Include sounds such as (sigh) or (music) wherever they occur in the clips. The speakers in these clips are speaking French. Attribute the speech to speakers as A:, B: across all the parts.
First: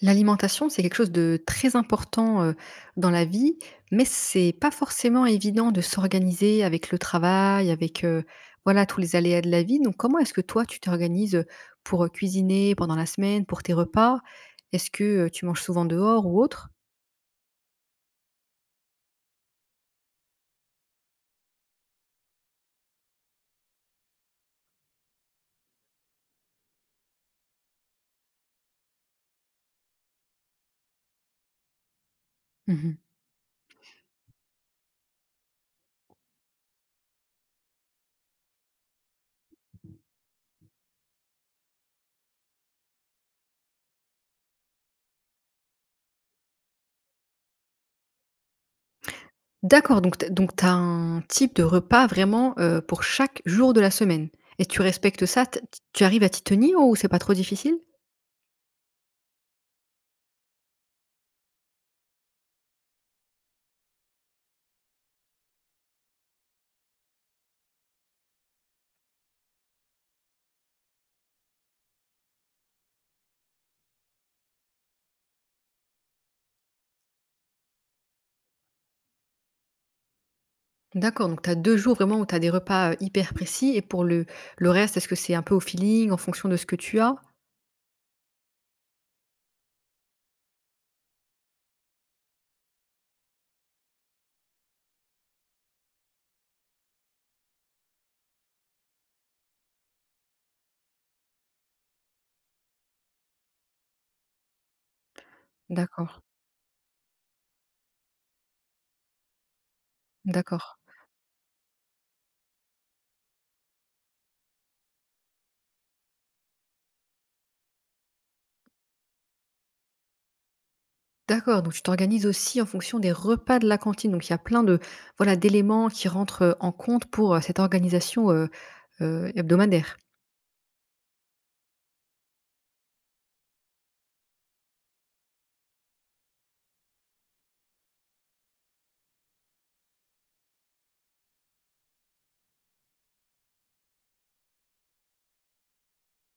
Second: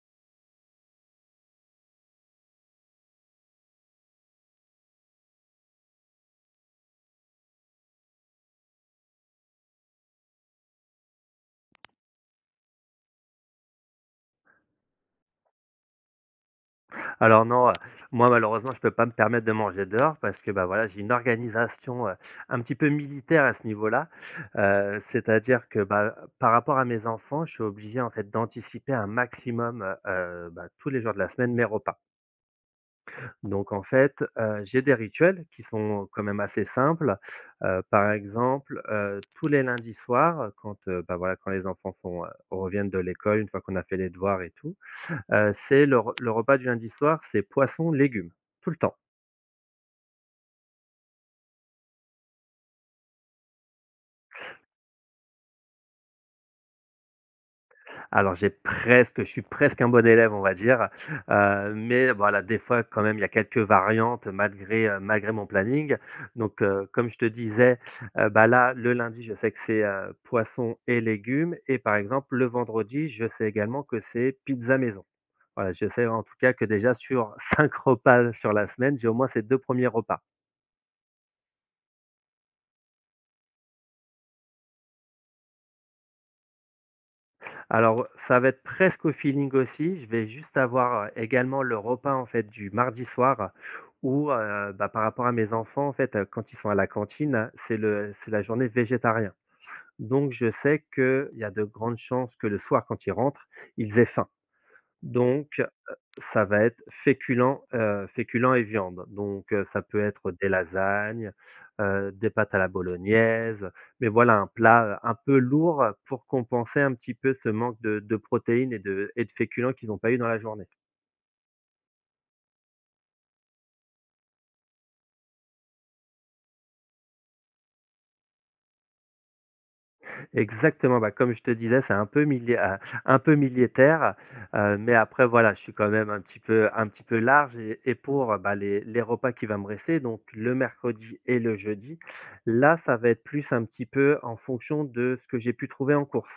A: L'alimentation, c'est quelque chose de très important, dans la vie, mais c'est pas forcément évident de s'organiser avec le travail, voilà, tous les aléas de la vie. Donc comment est-ce que toi, tu t'organises, pour cuisiner pendant la semaine, pour tes repas? Est-ce que tu manges souvent dehors ou autre?
B: Alors non, moi malheureusement, je peux pas me permettre de manger dehors parce que, bah, voilà, j'ai une organisation, un petit peu militaire à ce niveau-là. C'est-à-dire que, bah, par rapport à mes enfants, je suis obligé, en fait, d'anticiper un maximum, bah, tous les jours de la semaine, mes repas.
A: Mmh.
B: Donc en fait, j'ai des rituels qui sont quand même assez simples. Par exemple, tous les lundis soirs, quand, bah, voilà, quand les enfants sont, reviennent de l'école, une fois qu'on a fait les devoirs et tout, c'est le repas du lundi soir, c'est poisson, légumes, tout le temps.
A: D'accord, donc tu as un type de repas vraiment, pour chaque jour de la semaine et tu respectes ça? Tu arrives à t'y tenir ou c'est pas trop difficile?
B: Alors j'ai presque je suis presque un bon élève, on va dire, mais voilà, des fois quand même, il y a quelques variantes malgré, malgré mon planning. Donc, comme je te disais, bah, là, le lundi, je sais que c'est, poisson et légumes et par exemple, le vendredi, je sais également que c'est pizza maison. Voilà, je sais en tout cas que déjà sur (laughs) 5 repas sur la semaine, j'ai au moins ces 2 premiers repas.
A: D'accord, donc tu as 2 jours vraiment où tu as des repas, hyper précis et pour le reste, est-ce que c'est un peu au feeling, en fonction de ce que tu as?
B: Alors, ça va être presque au feeling aussi. Je vais juste avoir, également le repas, en fait, du mardi soir où, bah, par rapport à mes enfants, en fait, quand ils sont à la cantine, c'est le c'est la journée végétarien. Donc je sais qu'il y a de grandes chances que le soir, quand ils rentrent, ils aient faim. Donc
A: D'accord,
B: ça va être féculents, féculents et viande, donc ça peut être des
A: d'accord.
B: lasagnes, des pâtes à la bolognaise, mais voilà un plat, un peu lourd pour compenser un petit peu ce manque de protéines et de féculents qu'ils n'ont pas eu dans la journée.
A: D'accord, donc tu t'organises aussi en fonction des repas de la cantine. Donc il y a plein de voilà d'éléments qui rentrent, en compte pour, cette organisation, hebdomadaire.
B: Exactement, bah, comme je te disais, c'est un peu mili un peu militaire, mais après voilà, je suis quand même un petit peu large et pour, bah, les repas qui va me rester, donc le mercredi et le jeudi, là, ça va être plus un petit peu en fonction de ce que j'ai pu trouver en course.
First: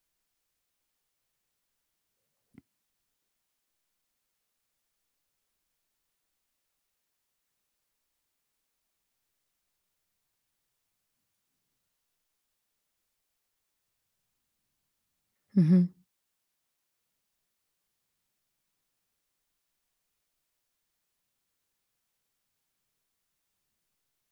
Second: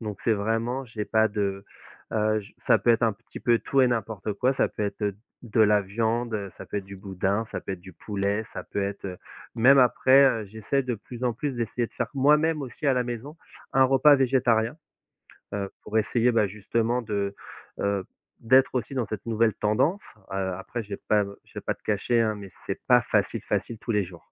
B: Donc c'est vraiment j'ai pas de, j ça peut être un petit peu tout et n'importe quoi, ça peut être, de la viande, ça peut être du boudin, ça peut être du poulet, ça peut être, même après, j'essaie de plus en plus d'essayer de faire moi-même aussi à la maison. Un repas végétarien,
A: Mmh.
B: pour essayer, bah, justement de, heu, d'être aussi dans cette nouvelle tendance. Après, je vais pas te cacher, hein, mais c'est pas facile, facile tous les jours.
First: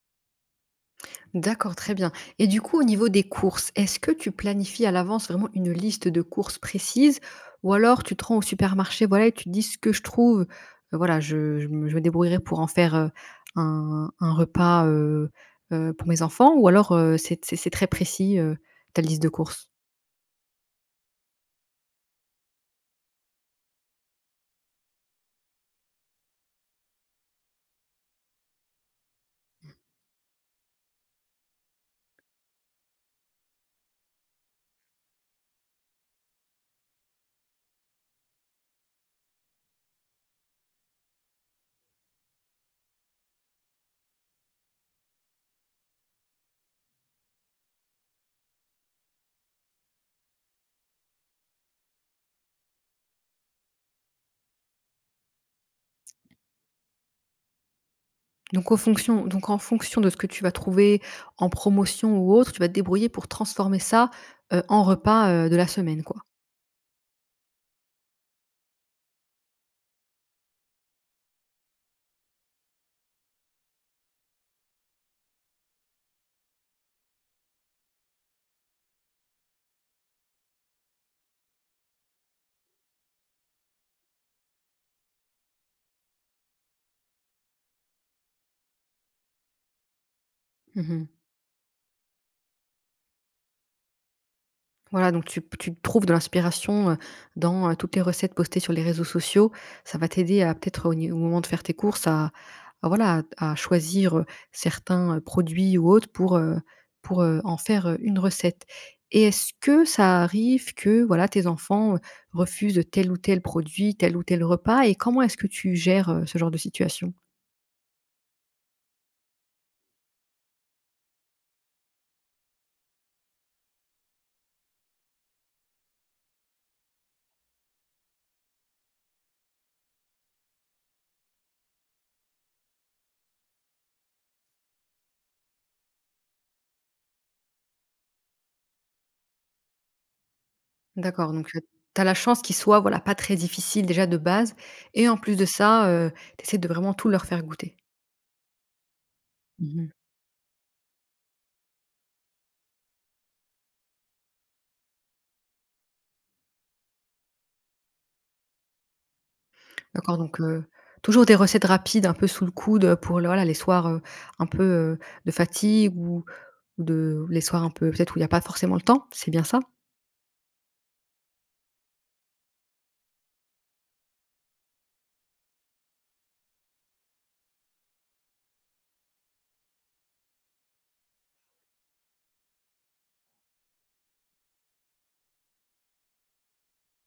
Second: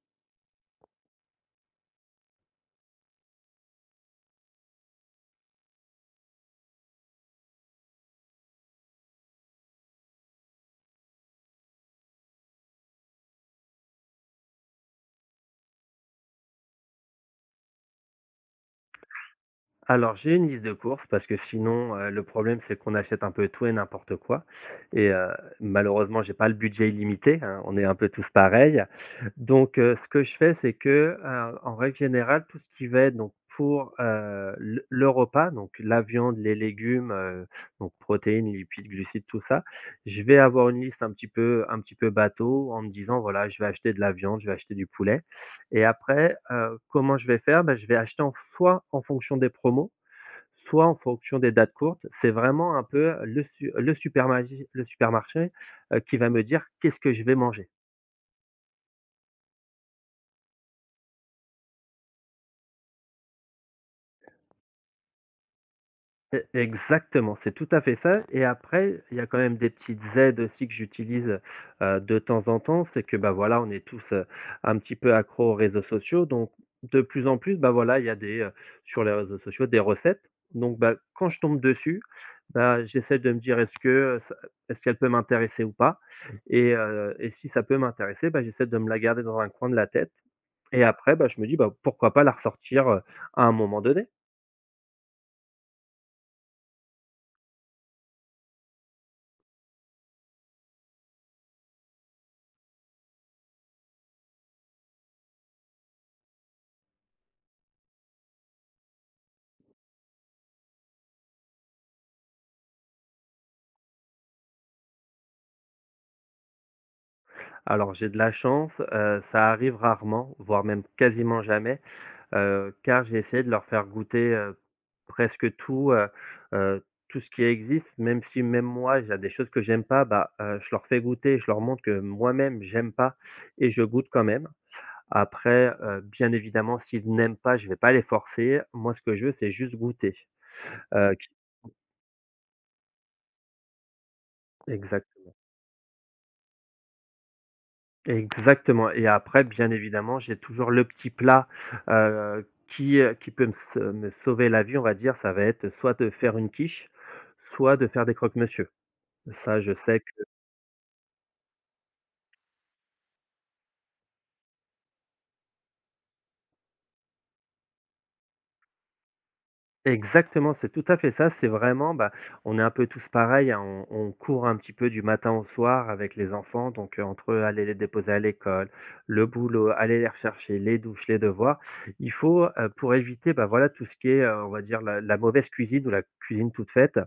A: D'accord, très bien, et du coup, au niveau des courses, est-ce que tu planifies à l'avance vraiment une liste de courses précises? Ou alors tu te rends au supermarché, voilà, et tu te dis: «Ce que je trouve, voilà, je me débrouillerai pour en faire, un repas, pour mes enfants», ou alors, c'est très précis, ta liste de courses?
B: Alors, j'ai une liste de courses parce que sinon, le problème, c'est qu'on achète un peu tout et n'importe quoi et malheureusement, j'ai pas le budget illimité, hein, on est un peu tous pareils. Donc ce que je fais, c'est que, en règle générale, tout ce qui va être donc pour, le repas, donc la viande, les légumes, donc protéines, lipides, glucides, tout ça, je vais avoir une liste un petit peu bateau en me disant: «Voilà, je vais acheter de la viande, je vais acheter du poulet» et après, comment je vais faire? Ben je vais acheter en soit en fonction des promos soit en fonction des dates courtes, c'est vraiment un peu le su le supermagi le supermarché, qui va me dire qu'est-ce que je vais manger.
A: Donc, aux fonctions donc en fonction de ce que tu vas trouver en promotion ou autre, tu vas te débrouiller pour transformer ça, en repas, de la semaine, quoi?
B: E Exactement, c'est tout à fait ça et après, il y a quand même des petites aides aussi que j'utilise, de temps en temps. C'est que, bah, voilà, on est tous, un petit peu accro aux réseaux sociaux donc de plus en plus, bah, voilà, il y a des, sur les réseaux sociaux, des recettes donc bah, quand je tombe dessus, bah, j'essaie de me dire: «Est-ce que, ça est-ce qu'elle peut m'intéresser ou pas ?» Et si ça peut m'intéresser, bah, j'essaie de me la garder dans un coin de la tête et
A: Mmh.
B: après, bah, je me dis: «Bah, pourquoi pas la ressortir, à un moment donné ?»
A: Voilà, donc tu trouves de l'inspiration, dans toutes les recettes postées sur les réseaux sociaux. Ça va t'aider à peut-être au ni au moment de faire tes courses à voilà, à choisir, certains, produits ou autres pour en faire, une recette. Et est-ce que ça arrive que, voilà, tes enfants, refusent tel ou tel produit, tel ou tel repas, et comment est-ce que tu gères, ce genre de situation?
B: Alors j'ai de la chance, ça arrive rarement, voire même quasiment jamais, car j'ai essayé de leur faire goûter, presque tout, tout ce qui existe, même si même moi, il y a des choses que j'aime pas, bah, je leur fais goûter, je leur montre que moi-même j'aime pas et je goûte quand même. Après, bien évidemment, s'ils n'aiment pas, je vais pas les forcer. Moi, ce que je veux, c'est juste goûter, qui
A: D'accord, donc tu as la chance qu'ils soient, voilà, pas très difficiles déjà de base,
B: exact.
A: et en plus de ça, tu essaies de vraiment tout leur faire goûter.
B: Exactement et après, bien
A: Mmh.
B: évidemment, j'ai toujours le petit plat, qui peut me s me sauver la vie, on va dire. Ça va être soit de faire une quiche, soit de faire des croque-monsieur. Ça, je sais
A: D'accord,
B: que
A: donc toujours des recettes rapides un peu sous le coude, pour le voilà, les soirs, un peu, de fatigue ou de les soirs un peu peut-être où il n'y a pas forcément le temps, c'est bien ça?
B: exactement, c'est tout à fait ça. C'est vraiment, bah, on est un peu tous pareils, hein, on court un petit peu du matin au soir avec les enfants, donc entre aller les déposer à l'école, le boulot, aller les rechercher, les douches, les devoirs, il faut, pour éviter, bah, voilà, tout ce qui est, on va dire la mauvaise cuisine ou la cuisine toute faite,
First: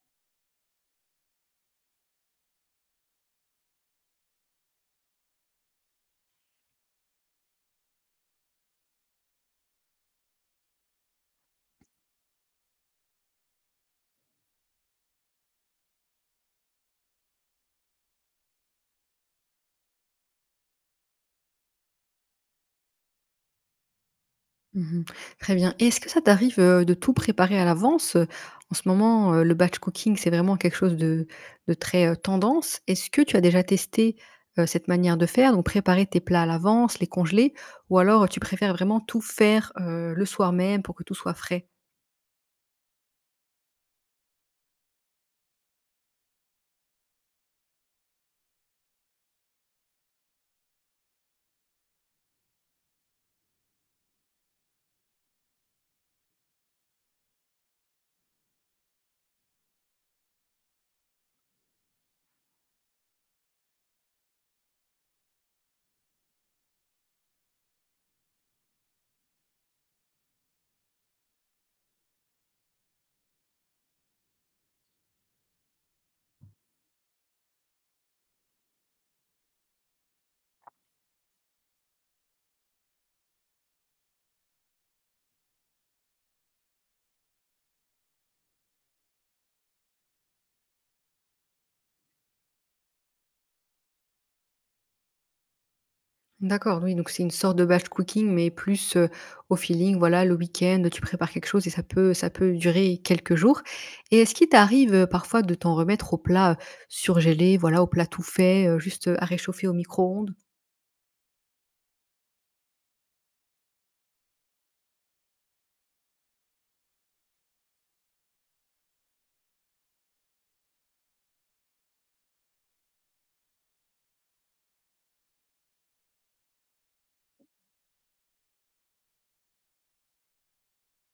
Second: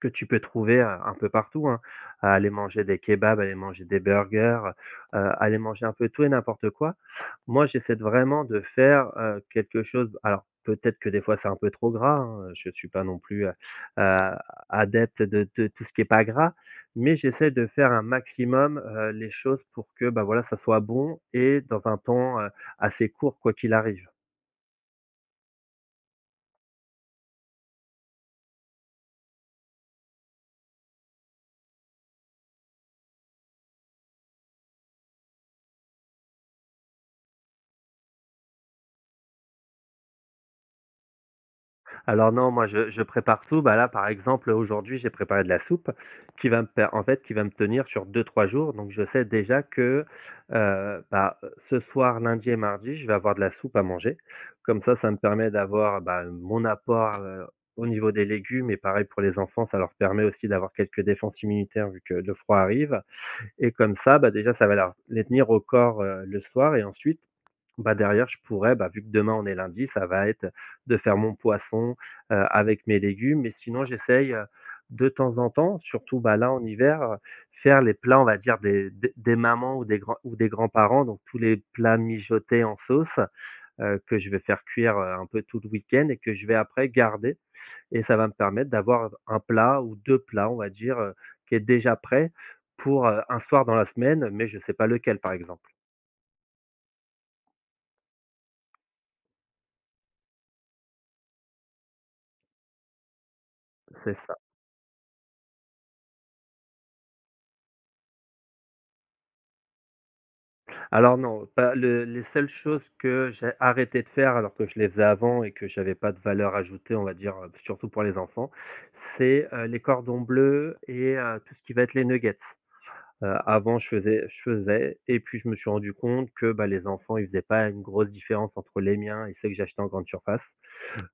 B: que tu peux trouver, un peu partout, hein. À Aller manger des kebabs, aller manger des burgers, aller manger un peu tout et n'importe quoi. Moi, j'essaie de vraiment de faire, quelque chose alors peut-être que des fois c'est un peu trop gras, hein, je suis pas non plus, heu, adepte de tout ce qui est pas gras, mais j'essaie de faire un maximum, les choses pour que, bah, voilà, ça soit bon et dans un temps, assez court quoi qu'il arrive.
A: Mmh. Très bien, et est-ce que ça t'arrive, de tout préparer à l'avance? En ce moment, le batch cooking, c'est vraiment quelque chose de très, tendance. Est-ce que tu as déjà testé, cette manière de faire, donc préparer tes plats à l'avance, les congeler, ou alors, tu préfères vraiment tout faire, le soir même pour que tout soit frais?
B: Alors non, moi je prépare tout. Bah, là, par exemple, aujourd'hui, j'ai préparé de la soupe qui va me per en fait, qui va me tenir sur deux trois jours. Donc je sais déjà que, bah, ce soir, lundi et mardi, je vais avoir de la soupe à manger. Comme ça me permet d'avoir, bah, mon apport, au niveau des légumes et pareil pour les enfants, ça leur permet aussi d'avoir quelques défenses immunitaires vu que le froid arrive et comme ça, bah, déjà, ça va leur les tenir au corps, le soir et ensuite bah, derrière, je pourrais, bah, vu que demain on est lundi, ça va être de faire mon poisson, avec mes légumes. Mais sinon, j'essaye, de temps en temps, surtout, bah, là, en hiver, faire les plats, on va dire, des mamans ou des grands ou des grands-parents, donc tous les plats mijotés en sauce, que je vais faire cuire, un peu tout le week-end et que je vais après garder et ça va me permettre d'avoir un plat ou 2 plats, on va dire, qui est déjà prêt pour, un soir dans la semaine, mais je ne sais pas lequel, par exemple.
A: D'accord, oui, donc c'est une sorte de batch cooking, mais plus, au feeling, voilà, le week-end, tu prépares quelque chose et ça peut durer quelques jours.
B: C'est
A: Et est-ce qu'il t'arrive, parfois de t'en remettre au plat surgelés, voilà, au plat tout fait, juste, à réchauffer au micro-ondes?
B: Alors non, pas le les seules choses que j'ai arrêté de faire alors que je les faisais avant et que j'avais pas de valeur ajoutée, on va dire, surtout pour les enfants, c'est, les cordons bleus et tout ce qui va être les nuggets. Avant je faisais et puis je me suis rendu compte que, bah, les enfants, ils faisaient pas une grosse différence entre les miens et ceux que j'achetais en grande surface.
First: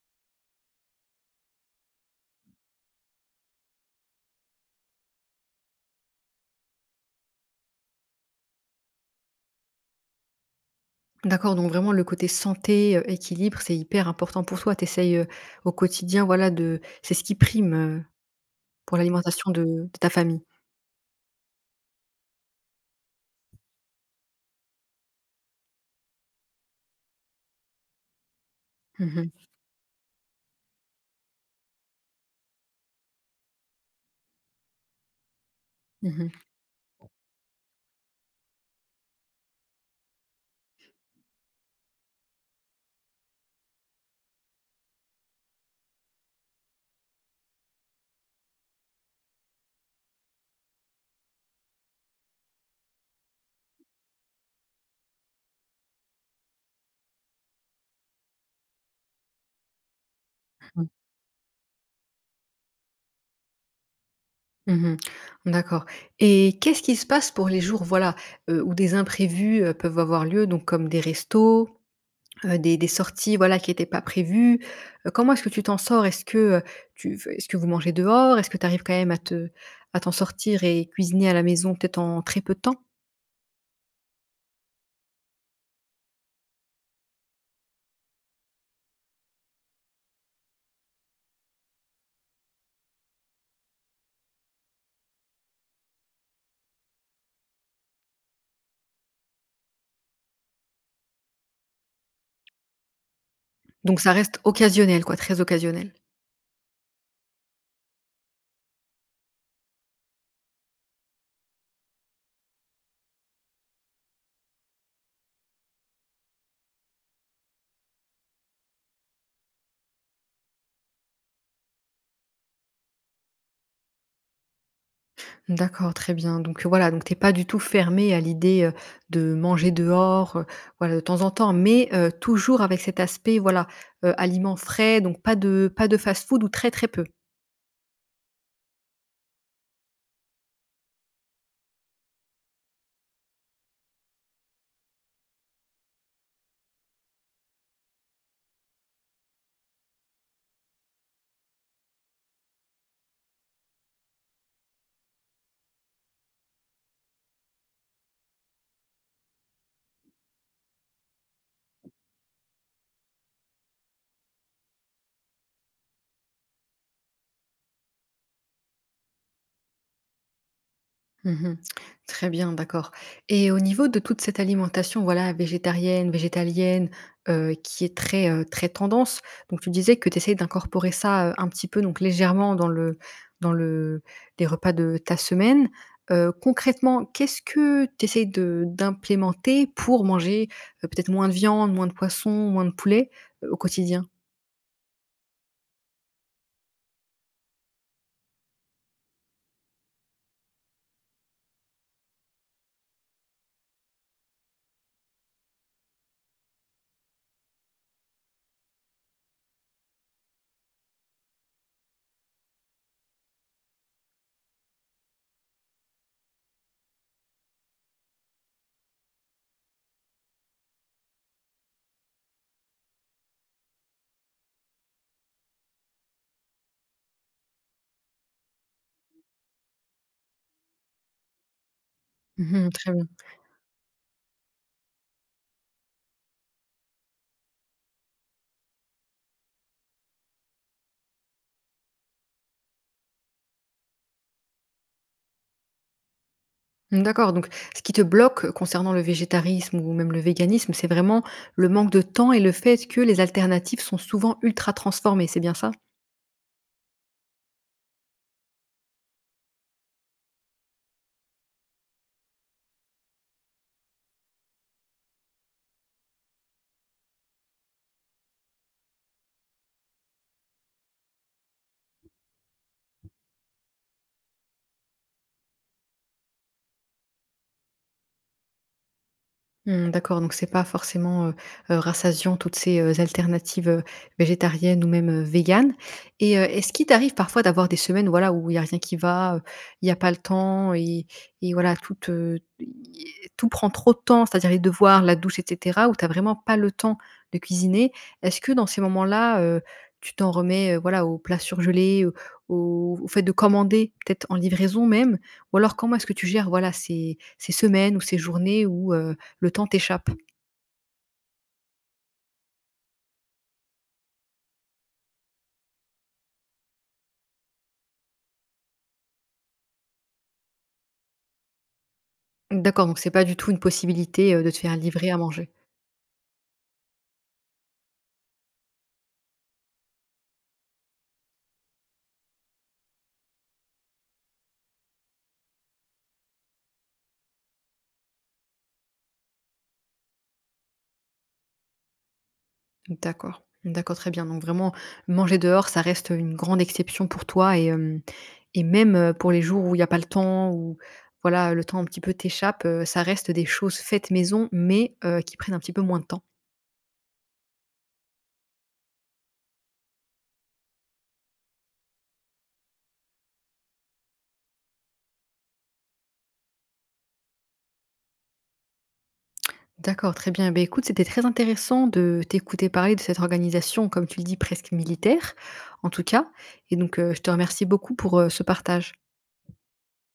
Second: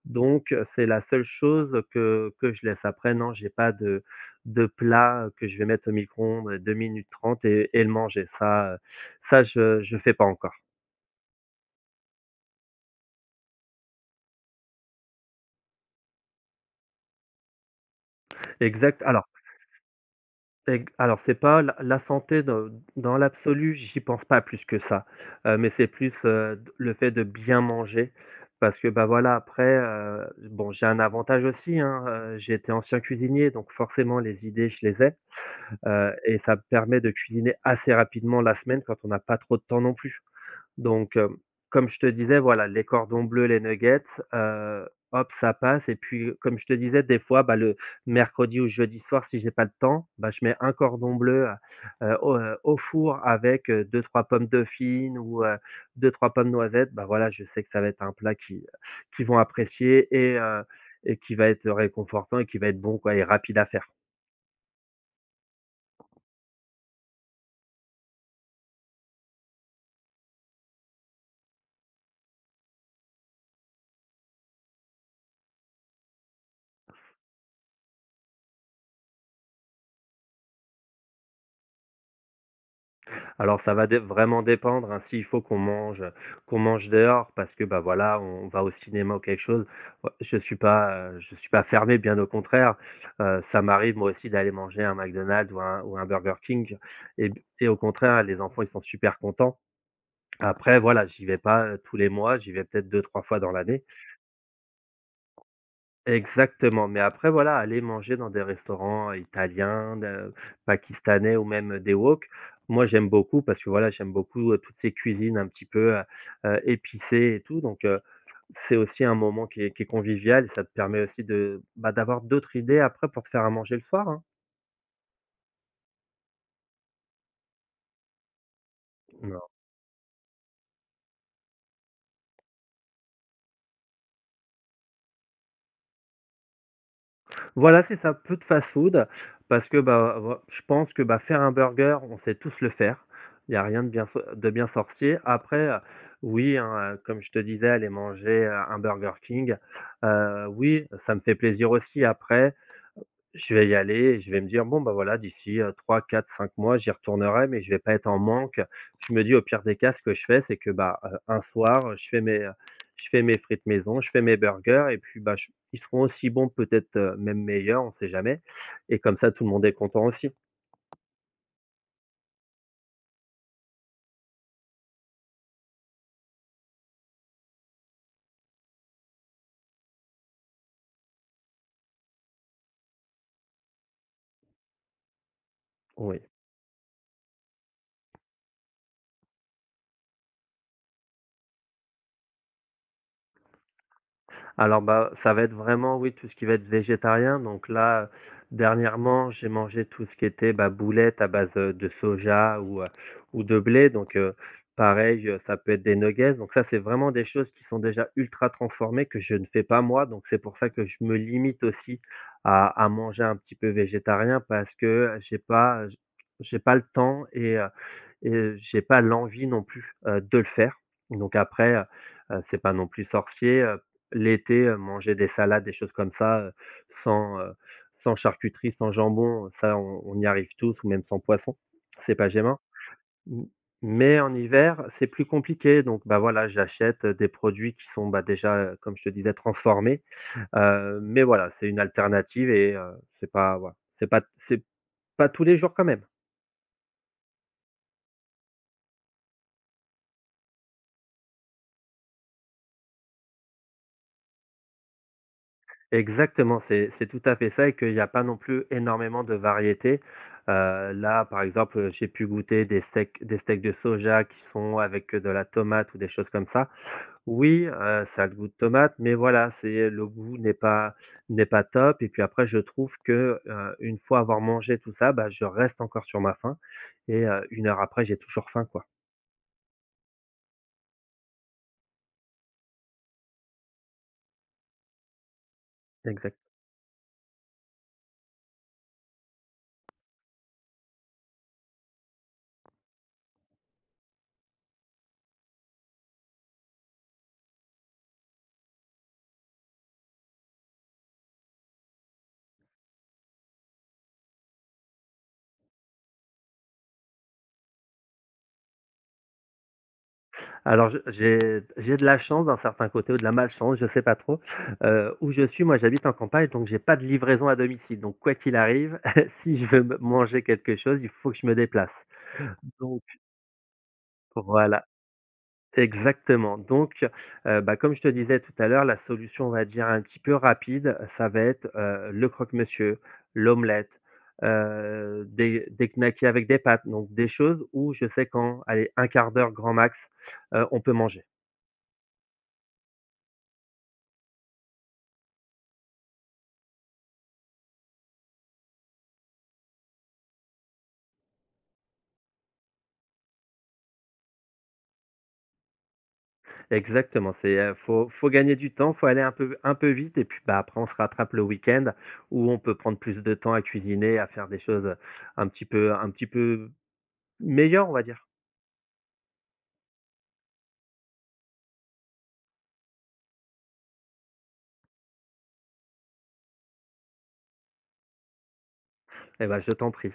B: Donc c'est la seule chose que je laisse. Après non, j'ai pas de plat, que je vais mettre au micro-ondes 2 minutes 30 et le manger. Ça, ça je fais pas encore.
A: D'accord, donc vraiment le côté santé, équilibre, c'est hyper important pour toi. Tu essayes, au quotidien, voilà, de c'est ce qui prime, pour
B: Exact alors
A: l'alimentation de ta famille.
B: ex alors c'est pas la santé dans l'absolu, j'y pense pas plus que ça, mais c'est plus, d le fait de bien manger parce que, bah,
A: Mmh mh.
B: voilà après, bon j'ai un avantage aussi, hein, j'ai été ancien cuisinier donc forcément les idées je les ai.
A: Mmh.
B: Et ça permet de cuisiner assez rapidement la semaine quand on n'a pas trop de temps non plus. Donc comme je te disais, voilà, les cordons bleus, les nuggets, heu, hop, ça passe et puis, comme je te disais, des fois, bah, le mercredi ou jeudi soir, si j'ai pas le temps, bah, je mets un cordon bleu, au four avec, 2-3 pommes dauphines ou, 2-3 pommes noisettes. Bah, voilà, je sais que ça va être un plat qui qu'ils vont apprécier et qui va être réconfortant et qui va être bon, quoi et rapide à faire.
A: Mmh. D'accord, et qu'est-ce qui se passe pour les jours, voilà, où des imprévus, peuvent avoir lieu, donc comme des restos, des sorties, voilà, qui étaient pas prévues? Comment est-ce que tu t'en sors? Est-ce que, tu est-ce que vous mangez dehors? Est-ce que tu arrives quand même à te à t'en sortir et cuisiner à la maison peut-être en très peu de temps?
B: Alors ça va dé vraiment dépendre, hein, s'il faut qu'on mange dehors parce que, bah, voilà, on va au cinéma ou quelque chose, je suis pas fermé, bien au contraire. Ça m'arrive moi aussi d'aller manger un McDonald's ou un Burger King et et au contraire, les enfants, ils sont super contents. Après voilà, j'y vais pas, tous les mois, j'y vais peut-être deux trois fois dans l'année.
A: Donc ça reste occasionnel, quoi, très occasionnel.
B: Exactement, mais après voilà, aller manger dans des restaurants italiens, de pakistanais ou même des wok. Moi, j'aime beaucoup parce que voilà, j'aime beaucoup, toutes ces cuisines un petit peu, épicées et tout, donc c'est aussi un moment qui est convivial et ça te permet aussi de, bah, d'avoir d'autres idées après pour te faire à manger le soir, hein.
A: D'accord, très bien. Donc, voilà, donc t'es pas du tout fermé à l'idée, de manger dehors, voilà, de temps en temps, mais toujours avec cet aspect, voilà, aliments frais, donc pas de fast-food, ou très, très peu?
B: Voilà, c'est ça, peu de fast-food parce que, bah, voi je pense que, bah, faire un burger, on sait tous le faire. Il n'y a rien de bien sorti. Après, oui, hein, comme je te disais, aller manger, un Burger King, oui, ça me fait plaisir aussi. Après, je vais y aller et je vais me dire: «Bon, bah, voilà, d'ici, 3-4-5 mois, j'y retournerai, mais je vais pas être en manque». Je me dis: «Au pire des cas, ce que je fais, c'est que, bah, un soir, je fais mes frites maison, je fais mes burgers et puis, bah, je ils seront aussi bons, peut-être, même meilleurs, on sait jamais» et comme ça, tout le monde est content aussi.
A: Mmh. Très bien, d'accord, et au niveau de toute cette alimentation, voilà, végétarienne, végétalienne, qui est très, très tendance, donc tu disais que tu essayes d'incorporer ça, un petit peu donc légèrement dans le les repas de ta semaine.
B: Oui.
A: Concrètement, qu'est-ce que tu essayes de d'implémenter pour manger, peut-être moins de viande, moins de poisson, moins de poulet, au quotidien?
B: Alors, bah, ça va être vraiment, oui, tout ce qui va être végétarien. Donc là, dernièrement, j'ai mangé tout ce qui était, bah, boulettes à base, de soja ou, ou de blé. Donc, pareil, ça peut être des nuggets. Donc ça, c'est vraiment des choses qui sont déjà ultra transformées que je ne fais pas moi. Donc c'est pour ça que je me limite aussi à manger un petit peu végétarien parce que j'ai pas j'ai pas le temps et et j'ai pas l'envie non plus, de le faire. Donc après, c'est pas non plus sorcier, l'été, manger des salades, des choses comme ça, sans, heu, sans charcuterie, sans jambon, ça on y arrive tous, ou même sans poisson, c'est pas gênant.
A: Mmh. Très bien.
B: M Mais en hiver, c'est plus compliqué, donc bah, voilà, j'achète, des produits qui sont, bah, déjà, comme je te disais, transformés, mais voilà, c'est une alternative, et c'est pas, voilà, c'est pas tous les jours quand même.
A: Mmh, d'accord, donc ce qui te bloque, concernant le végétarisme ou même le véganisme, c'est vraiment le manque de temps et le fait que les alternatives sont souvent ultra transformées, c'est bien ça?
B: Exactement, c'est tout à fait ça, et qu'il y a pas non plus énormément de variétés. Là, par exemple, j'ai pu goûter des steaks de soja qui sont avec, de la tomate ou des choses comme ça. Oui, ça a le goût de tomate, mais voilà, c'est le goût n'est pas top, et puis après je trouve que, une fois avoir mangé tout ça, bah, je reste encore sur ma faim, et 1 heure après j'ai toujours faim, quoi.
A: Mmh, d'accord, donc c'est pas forcément, rassasiant toutes ces, alternatives, végétariennes ou même, véganes.
B: Exact.
A: Et est-ce qu'il t'arrive parfois d'avoir des semaines, voilà, où il y a rien qui va, il y a pas le temps et voilà tout te i tout prend trop de temps, c'est-à-dire les devoirs, la douche et cetera, où tu as vraiment pas le temps de cuisiner? Est-ce que dans ces moments-là, tu t'en remets, voilà, aux plats surgelés, au au fait de commander, peut-être en livraison même? Ou alors comment est-ce que tu gères, voilà, ces semaines ou ces journées où, le temps t'échappe.
B: Alors, j'ai de la chance d'un certain côté ou de la malchance, je sais pas trop. Où je suis, moi, j'habite en campagne, donc j'ai pas de livraison à domicile. Donc quoi qu'il arrive, (laughs) si je veux me manger quelque chose, il faut que je me déplace.
A: D'accord, donc
B: Donc
A: c'est pas du tout une possibilité, de te faire
B: voilà,
A: livrer à manger?
B: exactement. Donc, bah, comme je te disais tout à l'heure, la solution, on va dire, un petit peu rapide, ça va être, le croque-monsieur, l'omelette, des knackis avec des pâtes, donc des choses où je sais qu'en, allez, un quart d'heure grand max, on peut manger.
A: D'accord, d'accord, très bien. Donc vraiment, manger dehors, ça reste, une grande exception pour toi et hem et même, pour les jours où il y a pas le temps, où voilà, le temps un petit peu t'échappe, ça reste des choses faites maison, mais qui prennent un petit peu moins de temps.
B: Exactement, c'est, faut gagner du temps, faut aller un peu vite, et puis, bah, après on se rattrape le week-end, où on peut prendre plus de temps à cuisiner, à faire des choses un petit peu meilleures, on va dire.
A: D'accord, très bien. Ben écoute, c'était très intéressant de t'écouter parler de cette organisation, comme tu le dis, presque militaire, en tout cas, et donc je te remercie beaucoup pour, ce partage.
B: Eh ben je t'en prie.